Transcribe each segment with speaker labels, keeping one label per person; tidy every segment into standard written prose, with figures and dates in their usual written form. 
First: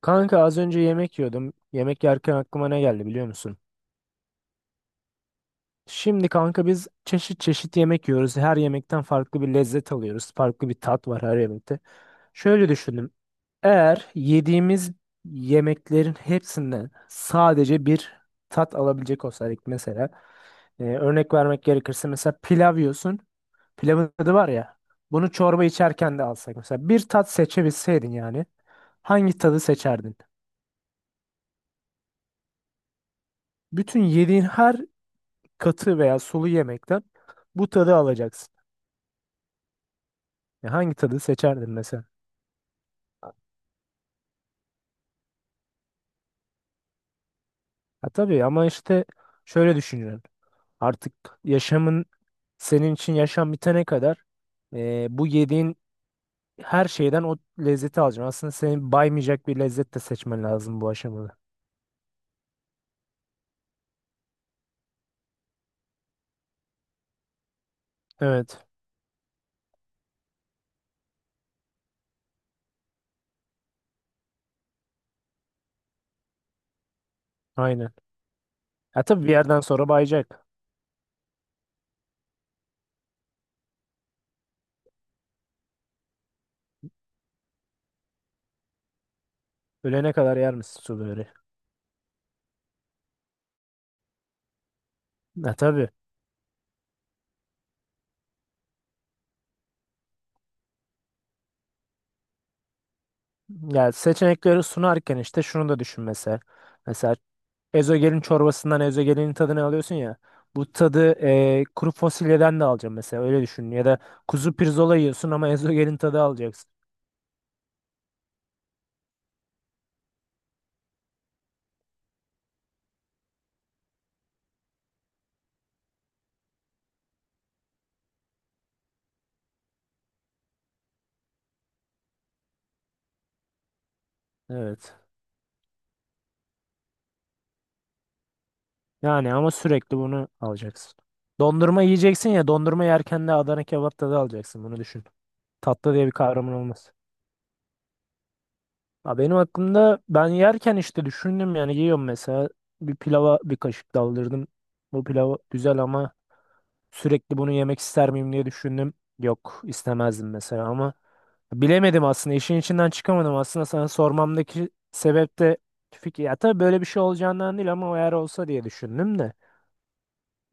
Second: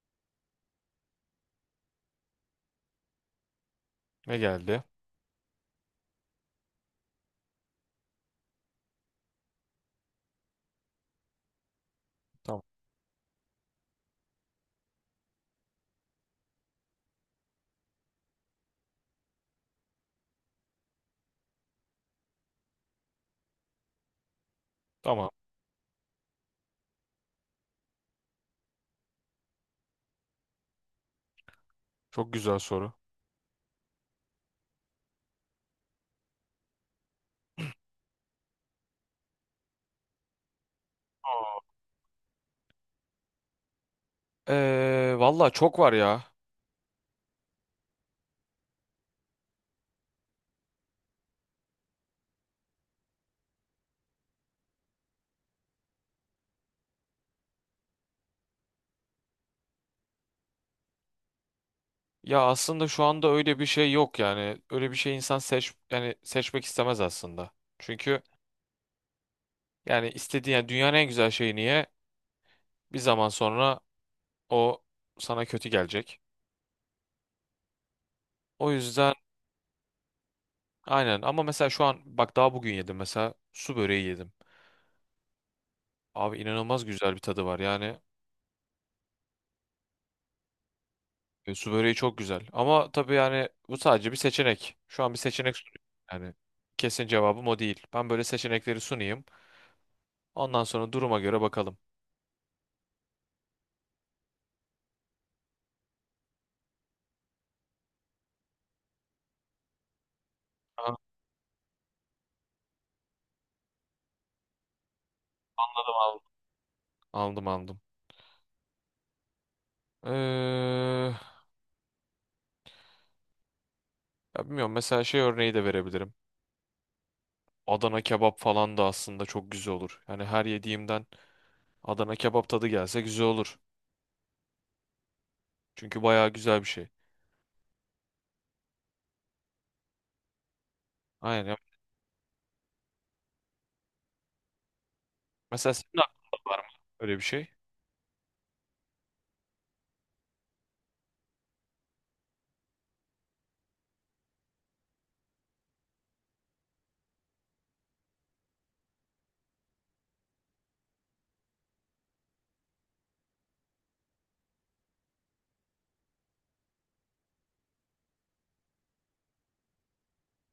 Speaker 1: Kanka az önce yemek yiyordum. Yemek yerken aklıma ne geldi biliyor musun?
Speaker 2: Ne geldi?
Speaker 1: Şimdi kanka biz çeşit çeşit yemek yiyoruz. Her yemekten farklı bir lezzet alıyoruz. Farklı bir tat var her yemekte.
Speaker 2: Tamam.
Speaker 1: Şöyle düşündüm. Eğer yediğimiz yemeklerin hepsinden sadece bir tat alabilecek olsaydık mesela. Örnek vermek gerekirse mesela pilav yiyorsun. Pilavın tadı var ya.
Speaker 2: Tamam.
Speaker 1: Bunu çorba içerken de alsak mesela. Bir tat seçebilseydin yani. Hangi tadı seçerdin?
Speaker 2: Çok güzel soru.
Speaker 1: Bütün yediğin her katı veya sulu yemekten bu tadı alacaksın. Ya hangi tadı seçerdin mesela?
Speaker 2: Valla çok var ya.
Speaker 1: Ha tabii, ama işte şöyle düşünüyorum. Artık yaşamın, senin için yaşam bitene kadar, bu yediğin her şeyden o lezzeti alacaksın. Aslında seni baymayacak bir lezzet de seçmen lazım bu aşamada.
Speaker 2: Ya aslında şu anda öyle bir şey yok yani. Öyle bir şey insan seç yani seçmek istemez aslında. Çünkü
Speaker 1: Evet,
Speaker 2: yani istediğin yani dünyanın en güzel şeyi niye bir zaman sonra o sana kötü gelecek.
Speaker 1: aynen.
Speaker 2: O
Speaker 1: Ha
Speaker 2: yüzden
Speaker 1: tabii, bir yerden sonra bayacak.
Speaker 2: aynen, ama mesela şu an bak daha bugün yedim, mesela su böreği yedim. Abi inanılmaz güzel bir tadı var yani.
Speaker 1: Ölene kadar yer misin sulu böreği?
Speaker 2: E, su böreği çok güzel. Ama tabii yani bu sadece bir seçenek. Şu an bir
Speaker 1: Ha
Speaker 2: seçenek sunuyorum.
Speaker 1: tabii.
Speaker 2: Yani kesin cevabım o değil. Ben böyle seçenekleri sunayım. Ondan sonra duruma göre bakalım.
Speaker 1: Ya, seçenekleri sunarken işte şunu da düşün mesela. Mesela ezogelin çorbasından ezogelinin tadını alıyorsun ya. Bu
Speaker 2: Anladım,
Speaker 1: tadı kuru fasulyeden de alacağım mesela, öyle düşün. Ya da kuzu pirzola yiyorsun ama ezogelin tadı
Speaker 2: aldım.
Speaker 1: alacaksın.
Speaker 2: Aldım, aldım. Ee, ya bilmiyorum, mesela şey örneği de verebilirim. Adana kebap falan da aslında çok güzel olur. Yani her yediğimden Adana kebap tadı gelse güzel olur.
Speaker 1: Evet.
Speaker 2: Çünkü bayağı güzel bir şey.
Speaker 1: Yani ama sürekli bunu alacaksın.
Speaker 2: Aynen.
Speaker 1: Dondurma yiyeceksin ya, dondurma yerken de Adana kebap tadı alacaksın, bunu düşün.
Speaker 2: Mesela
Speaker 1: Tatlı
Speaker 2: senin
Speaker 1: diye bir
Speaker 2: aklında
Speaker 1: kavramın
Speaker 2: var mı
Speaker 1: olmaz.
Speaker 2: öyle bir şey?
Speaker 1: Ha, benim aklımda, ben yerken işte düşündüm, yani yiyorum mesela, bir pilava bir kaşık daldırdım. Bu pilav güzel ama sürekli bunu yemek ister miyim diye düşündüm. Yok, istemezdim mesela. Ama bilemedim aslında, işin içinden çıkamadım. Aslında sana sormamdaki sebep de fikir, ya tabii böyle bir şey olacağından değil ama eğer olsa diye düşündüm de,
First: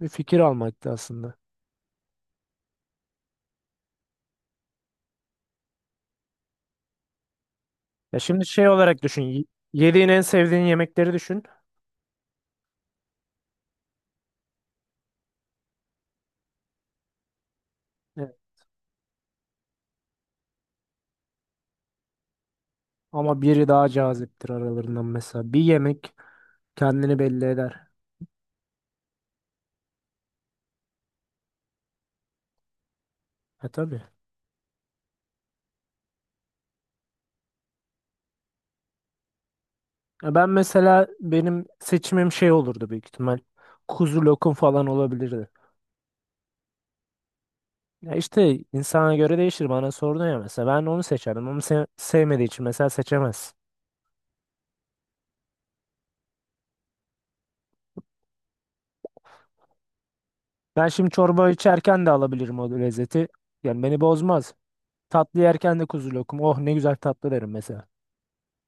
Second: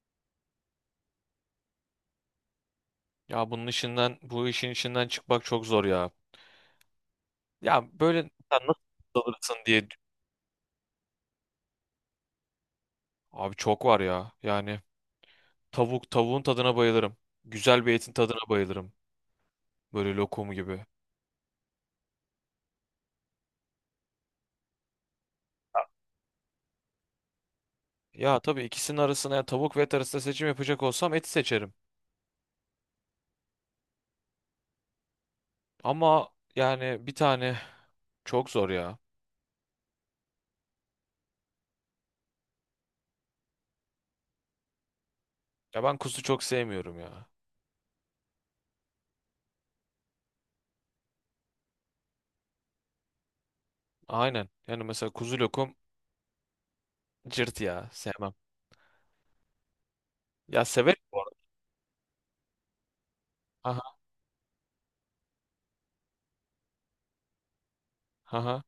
Speaker 1: bir fikir almaktı aslında.
Speaker 2: Ya bunun işinden, bu işin içinden çıkmak çok zor ya. Ya
Speaker 1: Ya
Speaker 2: böyle
Speaker 1: şimdi
Speaker 2: sen
Speaker 1: şey
Speaker 2: nasıl
Speaker 1: olarak düşün,
Speaker 2: dalırsın diye,
Speaker 1: yediğin en sevdiğin yemekleri düşün.
Speaker 2: abi çok var ya. Yani tavuk, tavuğun tadına bayılırım. Güzel bir etin
Speaker 1: Evet.
Speaker 2: tadına bayılırım. Böyle lokum gibi.
Speaker 1: Ama biri daha caziptir aralarından. Mesela bir yemek kendini belli eder.
Speaker 2: Ya tabii ikisinin arasına, ya tavuk ve et arasında seçim yapacak olsam eti seçerim.
Speaker 1: Ha tabii.
Speaker 2: Ama yani bir tane çok zor ya.
Speaker 1: Ya ben mesela, benim seçimim şey olurdu büyük ihtimal, kuzu lokum falan olabilirdi.
Speaker 2: Ya ben kuzu çok sevmiyorum ya.
Speaker 1: Ya işte insana göre değişir. Bana sordun ya mesela, ben onu seçerdim. Onu sevmediği için mesela seçemez.
Speaker 2: Aynen. Yani mesela kuzu lokum cırt ya, sevmem. Ya
Speaker 1: Ben
Speaker 2: severim
Speaker 1: şimdi
Speaker 2: bu arada.
Speaker 1: çorba içerken de alabilirim o lezzeti. Yani
Speaker 2: Aha,
Speaker 1: beni bozmaz. Tatlı yerken de kuzu lokum. Oh, ne güzel tatlı derim mesela.
Speaker 2: aha.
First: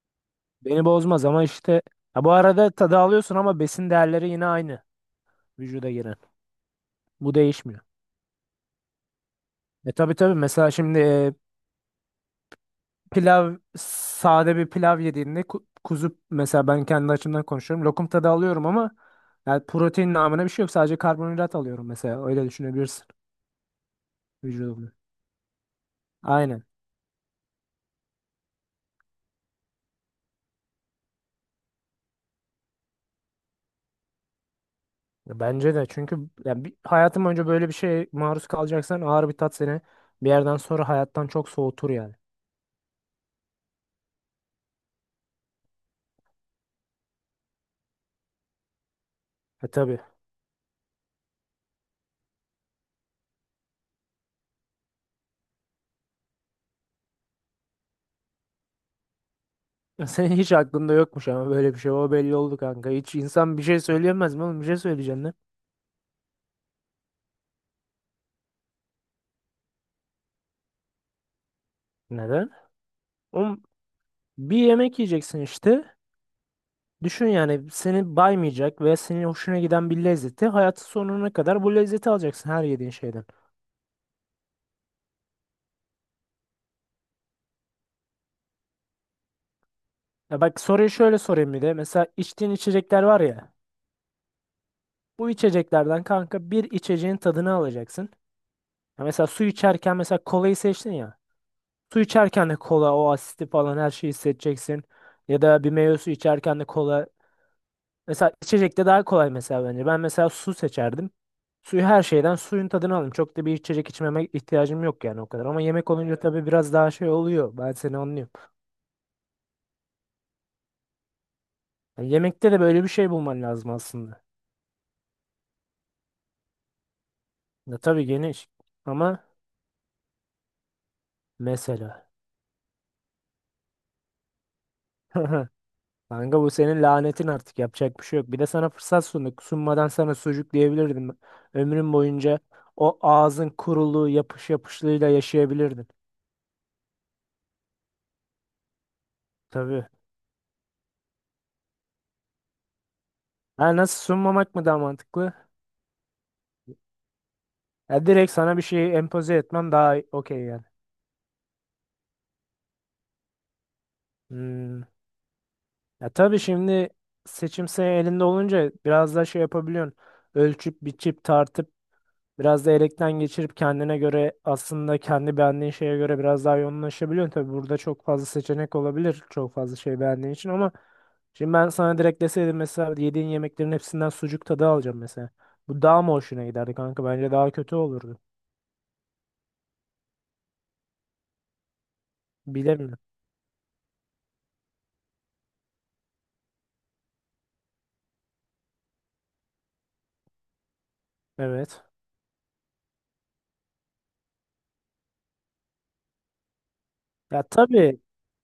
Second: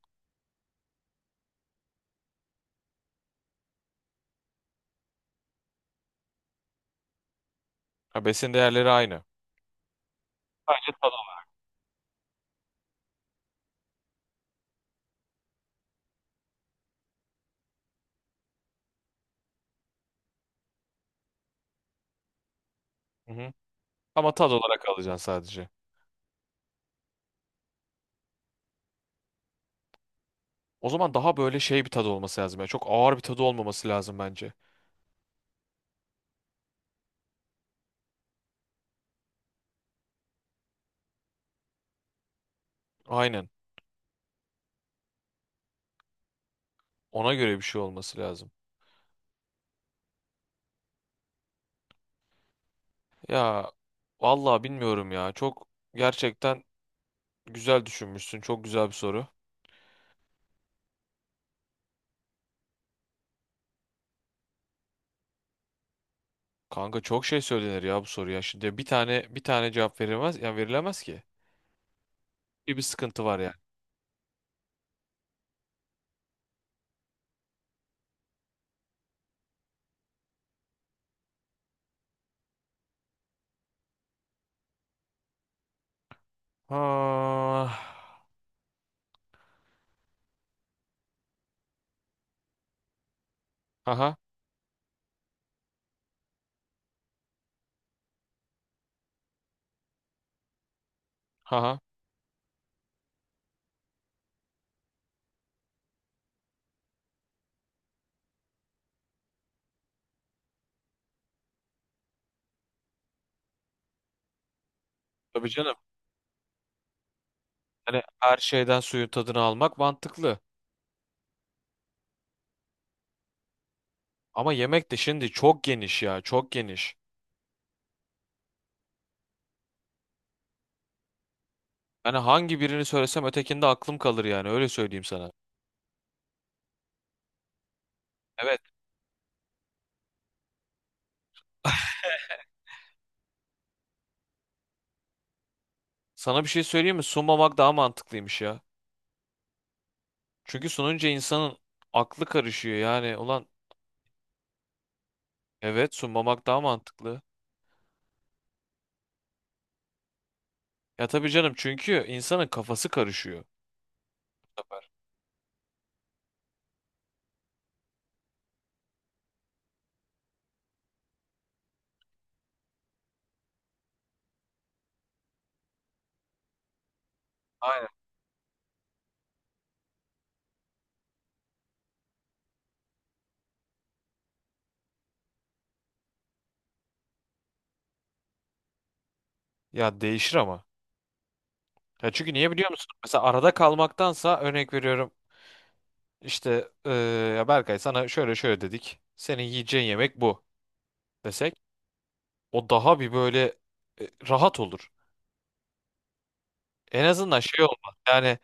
Speaker 1: Beni bozmaz ama işte, ha bu arada, tadı alıyorsun ama besin değerleri yine aynı, vücuda giren. Bu değişmiyor.
Speaker 2: Ha, besin değerleri aynı.
Speaker 1: E tabii tabii, mesela
Speaker 2: Sadece
Speaker 1: şimdi
Speaker 2: tadı olarak.
Speaker 1: pilav, sade bir pilav yediğinde, kuzu mesela, ben kendi açımdan konuşuyorum, lokum tadı alıyorum ama yani protein namına bir şey yok. Sadece karbonhidrat alıyorum mesela. Öyle düşünebilirsin
Speaker 2: Hı hı. Ama tad olarak
Speaker 1: vücudumda.
Speaker 2: alacaksın sadece.
Speaker 1: Aynen.
Speaker 2: O zaman daha böyle şey bir tadı olması lazım, ya çok ağır bir tadı olmaması lazım bence.
Speaker 1: Ya bence de, çünkü yani bir, hayatım boyunca böyle bir şeye maruz kalacaksan, ağır bir tat seni bir yerden sonra hayattan çok soğutur yani.
Speaker 2: Aynen. Ona göre bir şey olması lazım.
Speaker 1: E tabii.
Speaker 2: Ya vallahi bilmiyorum ya. Çok gerçekten güzel düşünmüşsün. Çok güzel bir soru.
Speaker 1: Ya senin hiç aklında yokmuş ama böyle bir şey. O belli oldu kanka. Hiç insan bir şey söyleyemez mi oğlum? Bir şey söyleyeceksin lan.
Speaker 2: Kanka çok şey söylenir ya bu soruya. Şimdi bir tane, bir tane cevap verilmez, yani verilemez ki.
Speaker 1: Neden?
Speaker 2: Bir sıkıntı var yani.
Speaker 1: Oğlum, bir yemek yiyeceksin işte. Düşün yani, seni baymayacak ve senin hoşuna giden bir lezzeti, hayatın sonuna kadar bu lezzeti alacaksın her yediğin şeyden.
Speaker 2: Ha.
Speaker 1: Ya bak, soruyu şöyle sorayım bir de. Mesela içtiğin içecekler var ya.
Speaker 2: Haha.
Speaker 1: Bu içeceklerden kanka, bir içeceğin tadını alacaksın. Ya mesela su içerken, mesela kolayı seçtin ya.
Speaker 2: Haha.
Speaker 1: Su içerken de kola, o asiti falan, her şeyi hissedeceksin. Ya da bir meyve suyu içerken de kola. Mesela içecekte daha kolay mesela, bence. Ben mesela su seçerdim. Suyu, her şeyden suyun tadını alırım. Çok da bir içecek içmeme ihtiyacım yok yani o kadar.
Speaker 2: Tabii
Speaker 1: Ama
Speaker 2: canım.
Speaker 1: yemek olunca tabii biraz daha şey oluyor. Ben seni
Speaker 2: Hani
Speaker 1: anlıyorum.
Speaker 2: her şeyden suyun tadını almak mantıklı.
Speaker 1: Yani yemekte de böyle bir şey bulman lazım aslında.
Speaker 2: Ama yemek de şimdi çok geniş ya, çok geniş.
Speaker 1: Ya tabii geniş, ama mesela.
Speaker 2: Hani hangi birini söylesem ötekinde aklım kalır yani, öyle söyleyeyim sana.
Speaker 1: Kanka, bu senin lanetin artık, yapacak bir şey yok. Bir de
Speaker 2: Evet.
Speaker 1: sana fırsat sunduk. Sunmadan sana sucuk diyebilirdim. Ömrün boyunca o ağzın kuruluğu, yapış yapışlığıyla yaşayabilirdin.
Speaker 2: Sana bir şey söyleyeyim mi? Sunmamak daha mantıklıymış ya.
Speaker 1: Tabii.
Speaker 2: Çünkü sununca insanın aklı karışıyor yani. Ulan
Speaker 1: Ha, nasıl, sunmamak mı daha mantıklı?
Speaker 2: evet, sunmamak daha mantıklı.
Speaker 1: Ya direkt sana bir şey empoze etmem daha okey yani.
Speaker 2: Ya tabii canım, çünkü insanın kafası karışıyor.
Speaker 1: Hmm. Ya tabii şimdi, seçim senin elinde olunca biraz daha şey yapabiliyorsun. Ölçüp biçip tartıp, biraz da elekten geçirip, kendine göre, aslında kendi beğendiğin şeye göre biraz daha yoğunlaşabiliyorsun. Tabii burada
Speaker 2: Aynen.
Speaker 1: çok fazla seçenek olabilir, çok fazla şey beğendiğin için, ama şimdi ben sana direkt deseydim mesela, yediğin yemeklerin hepsinden sucuk tadı alacağım mesela. Bu daha mı hoşuna giderdi kanka? Bence daha kötü olurdu.
Speaker 2: Ya değişir ama. Ya çünkü niye biliyor musun?
Speaker 1: Bilemiyorum.
Speaker 2: Mesela arada kalmaktansa, örnek veriyorum. İşte eee, ya Berkay, sana şöyle şöyle dedik. Senin yiyeceğin yemek bu desek.
Speaker 1: Evet.
Speaker 2: O daha bir böyle rahat olur. En azından
Speaker 1: Ya
Speaker 2: şey olmaz.
Speaker 1: tabii,
Speaker 2: Yani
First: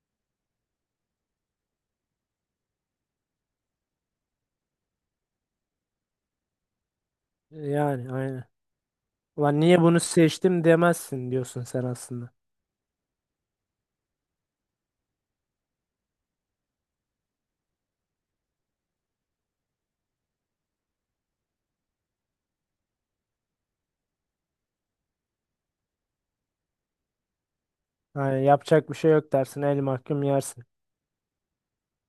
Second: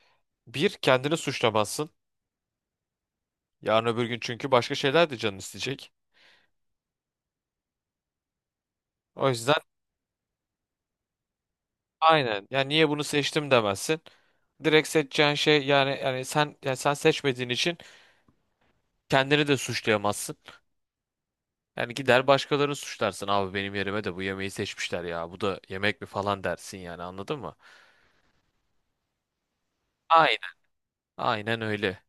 Speaker 2: bir, kendini suçlamazsın. Yarın öbür gün çünkü başka şeyler de canın isteyecek.
Speaker 1: yani aynen.
Speaker 2: O yüzden
Speaker 1: Ulan niye bunu seçtim demezsin diyorsun sen aslında.
Speaker 2: aynen. Yani niye bunu seçtim demezsin. Direkt seçeceğin şey, yani sen, sen seçmediğin için kendini de suçlayamazsın. Yani gider başkalarını suçlarsın. Abi benim yerime de bu yemeği seçmişler ya. Bu da yemek mi falan dersin, yani anladın mı?
Speaker 1: Yani yapacak bir şey yok dersin, el mahkum
Speaker 2: Aynen.
Speaker 1: yersin.
Speaker 2: Aynen öyle.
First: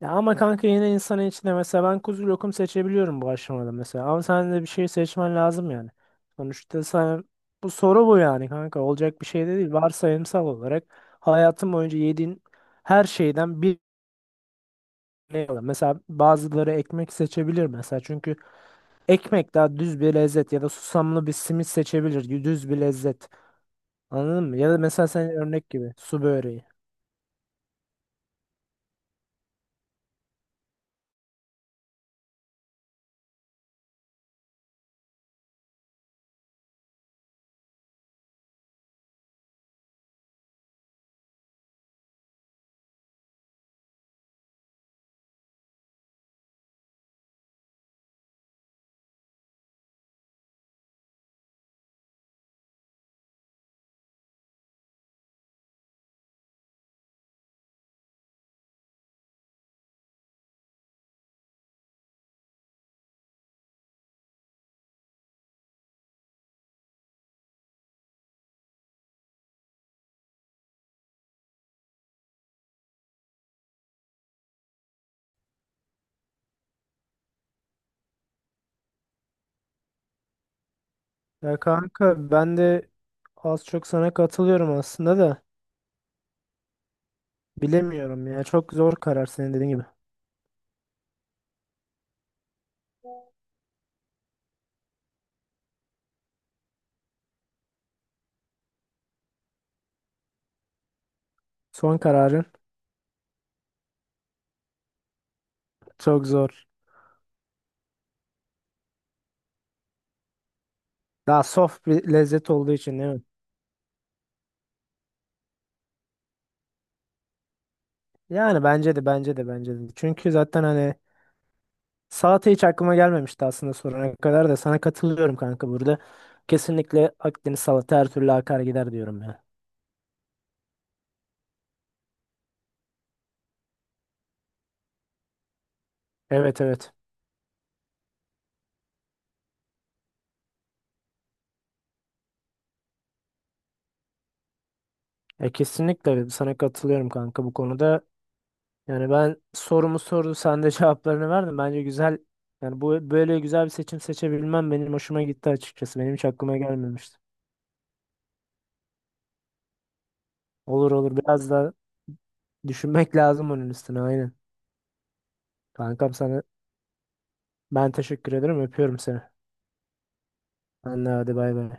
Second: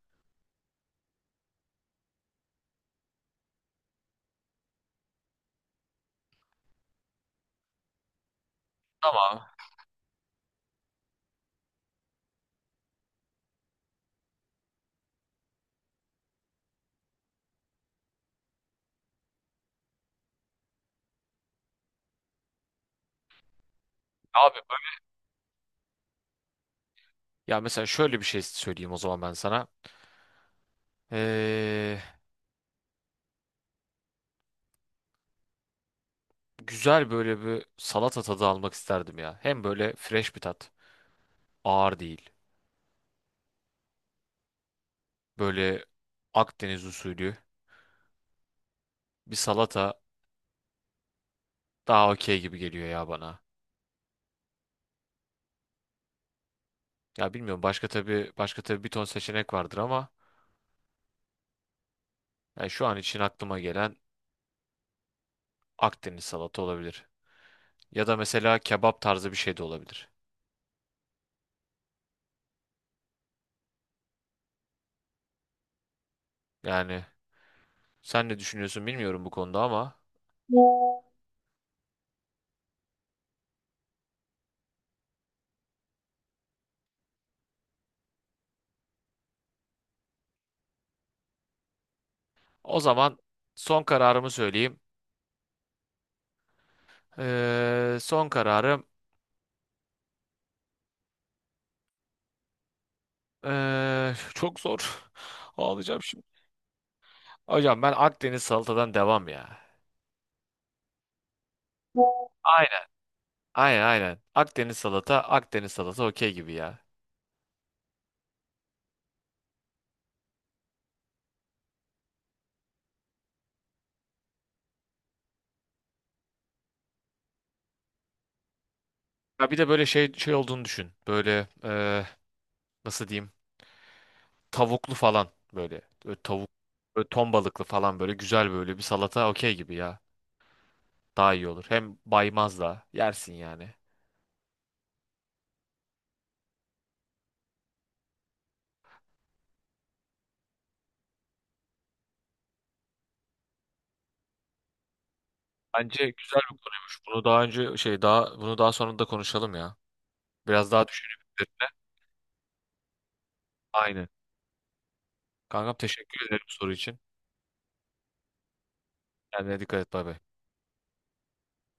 Speaker 1: Ya ama kanka, yine insanın içinde, mesela ben kuzu lokum seçebiliyorum bu aşamada mesela. Ama sen de bir şey seçmen lazım yani. Sonuçta sen, bu soru bu, yani kanka olacak bir
Speaker 2: Tamam.
Speaker 1: şey de değil. Varsayımsal olarak hayatın boyunca yediğin her şeyden bir, ne alır. Mesela bazıları ekmek seçebilir mesela. Çünkü ekmek daha düz bir lezzet, ya da susamlı bir simit seçebilir. Düz bir lezzet. Anladın
Speaker 2: Abi
Speaker 1: mı? Ya da
Speaker 2: böyle-
Speaker 1: mesela, sen örnek gibi, su böreği.
Speaker 2: ya mesela şöyle bir şey söyleyeyim o zaman ben sana. Ee, güzel böyle bir salata tadı almak isterdim ya. Hem böyle fresh bir tat, ağır değil. Böyle Akdeniz usulü bir salata daha okey gibi geliyor ya bana. Ya bilmiyorum, başka tabii, bir ton seçenek vardır ama yani şu an için aklıma gelen Akdeniz salata olabilir. Ya da mesela kebap tarzı bir şey de olabilir. Yani sen ne düşünüyorsun bilmiyorum bu konuda ama
Speaker 1: Ya kanka, ben de az çok sana katılıyorum aslında da, bilemiyorum ya. Çok zor karar, senin dediğin gibi.
Speaker 2: o zaman son kararımı söyleyeyim. Son kararım
Speaker 1: Son kararın
Speaker 2: çok zor. Ağlayacağım şimdi.
Speaker 1: çok zor.
Speaker 2: Hocam ben Akdeniz salatadan devam ya.
Speaker 1: Daha soft bir lezzet olduğu için değil mi?
Speaker 2: Aynen, aynen. Akdeniz salata, Akdeniz salata okey gibi ya.
Speaker 1: Yani bence de. Çünkü zaten hani, salata hiç aklıma gelmemişti aslında sorana kadar, da sana katılıyorum kanka burada. Kesinlikle Akdeniz salata her türlü akar gider diyorum ya.
Speaker 2: Ya bir de böyle şey olduğunu düşün. Böyle nasıl diyeyim? Tavuklu falan böyle. Böyle tavuk,
Speaker 1: Evet, evet.
Speaker 2: böyle ton balıklı falan, böyle güzel böyle bir salata okey gibi ya. Daha iyi olur. Hem baymaz da yersin yani.
Speaker 1: Ya kesinlikle sana katılıyorum kanka bu konuda. Yani ben sorumu sordu, sen de cevaplarını verdin. Bence güzel. Yani bu böyle, güzel bir seçim seçebilmem benim hoşuma gitti açıkçası.
Speaker 2: Bence
Speaker 1: Benim hiç
Speaker 2: güzel
Speaker 1: aklıma
Speaker 2: bir konuymuş.
Speaker 1: gelmemişti.
Speaker 2: Bunu daha önce şey daha bunu daha sonra da konuşalım ya. Biraz daha
Speaker 1: Olur olur,
Speaker 2: düşünüp
Speaker 1: biraz
Speaker 2: üzerine.
Speaker 1: da düşünmek lazım onun üstüne,
Speaker 2: Aynen.
Speaker 1: aynen.
Speaker 2: Kankam,
Speaker 1: Kankam,
Speaker 2: teşekkür
Speaker 1: sana
Speaker 2: ederim soru için.
Speaker 1: ben teşekkür ederim. Öpüyorum seni.
Speaker 2: Kendine dikkat et, bay bay.
Speaker 1: Anne, hadi bay bay.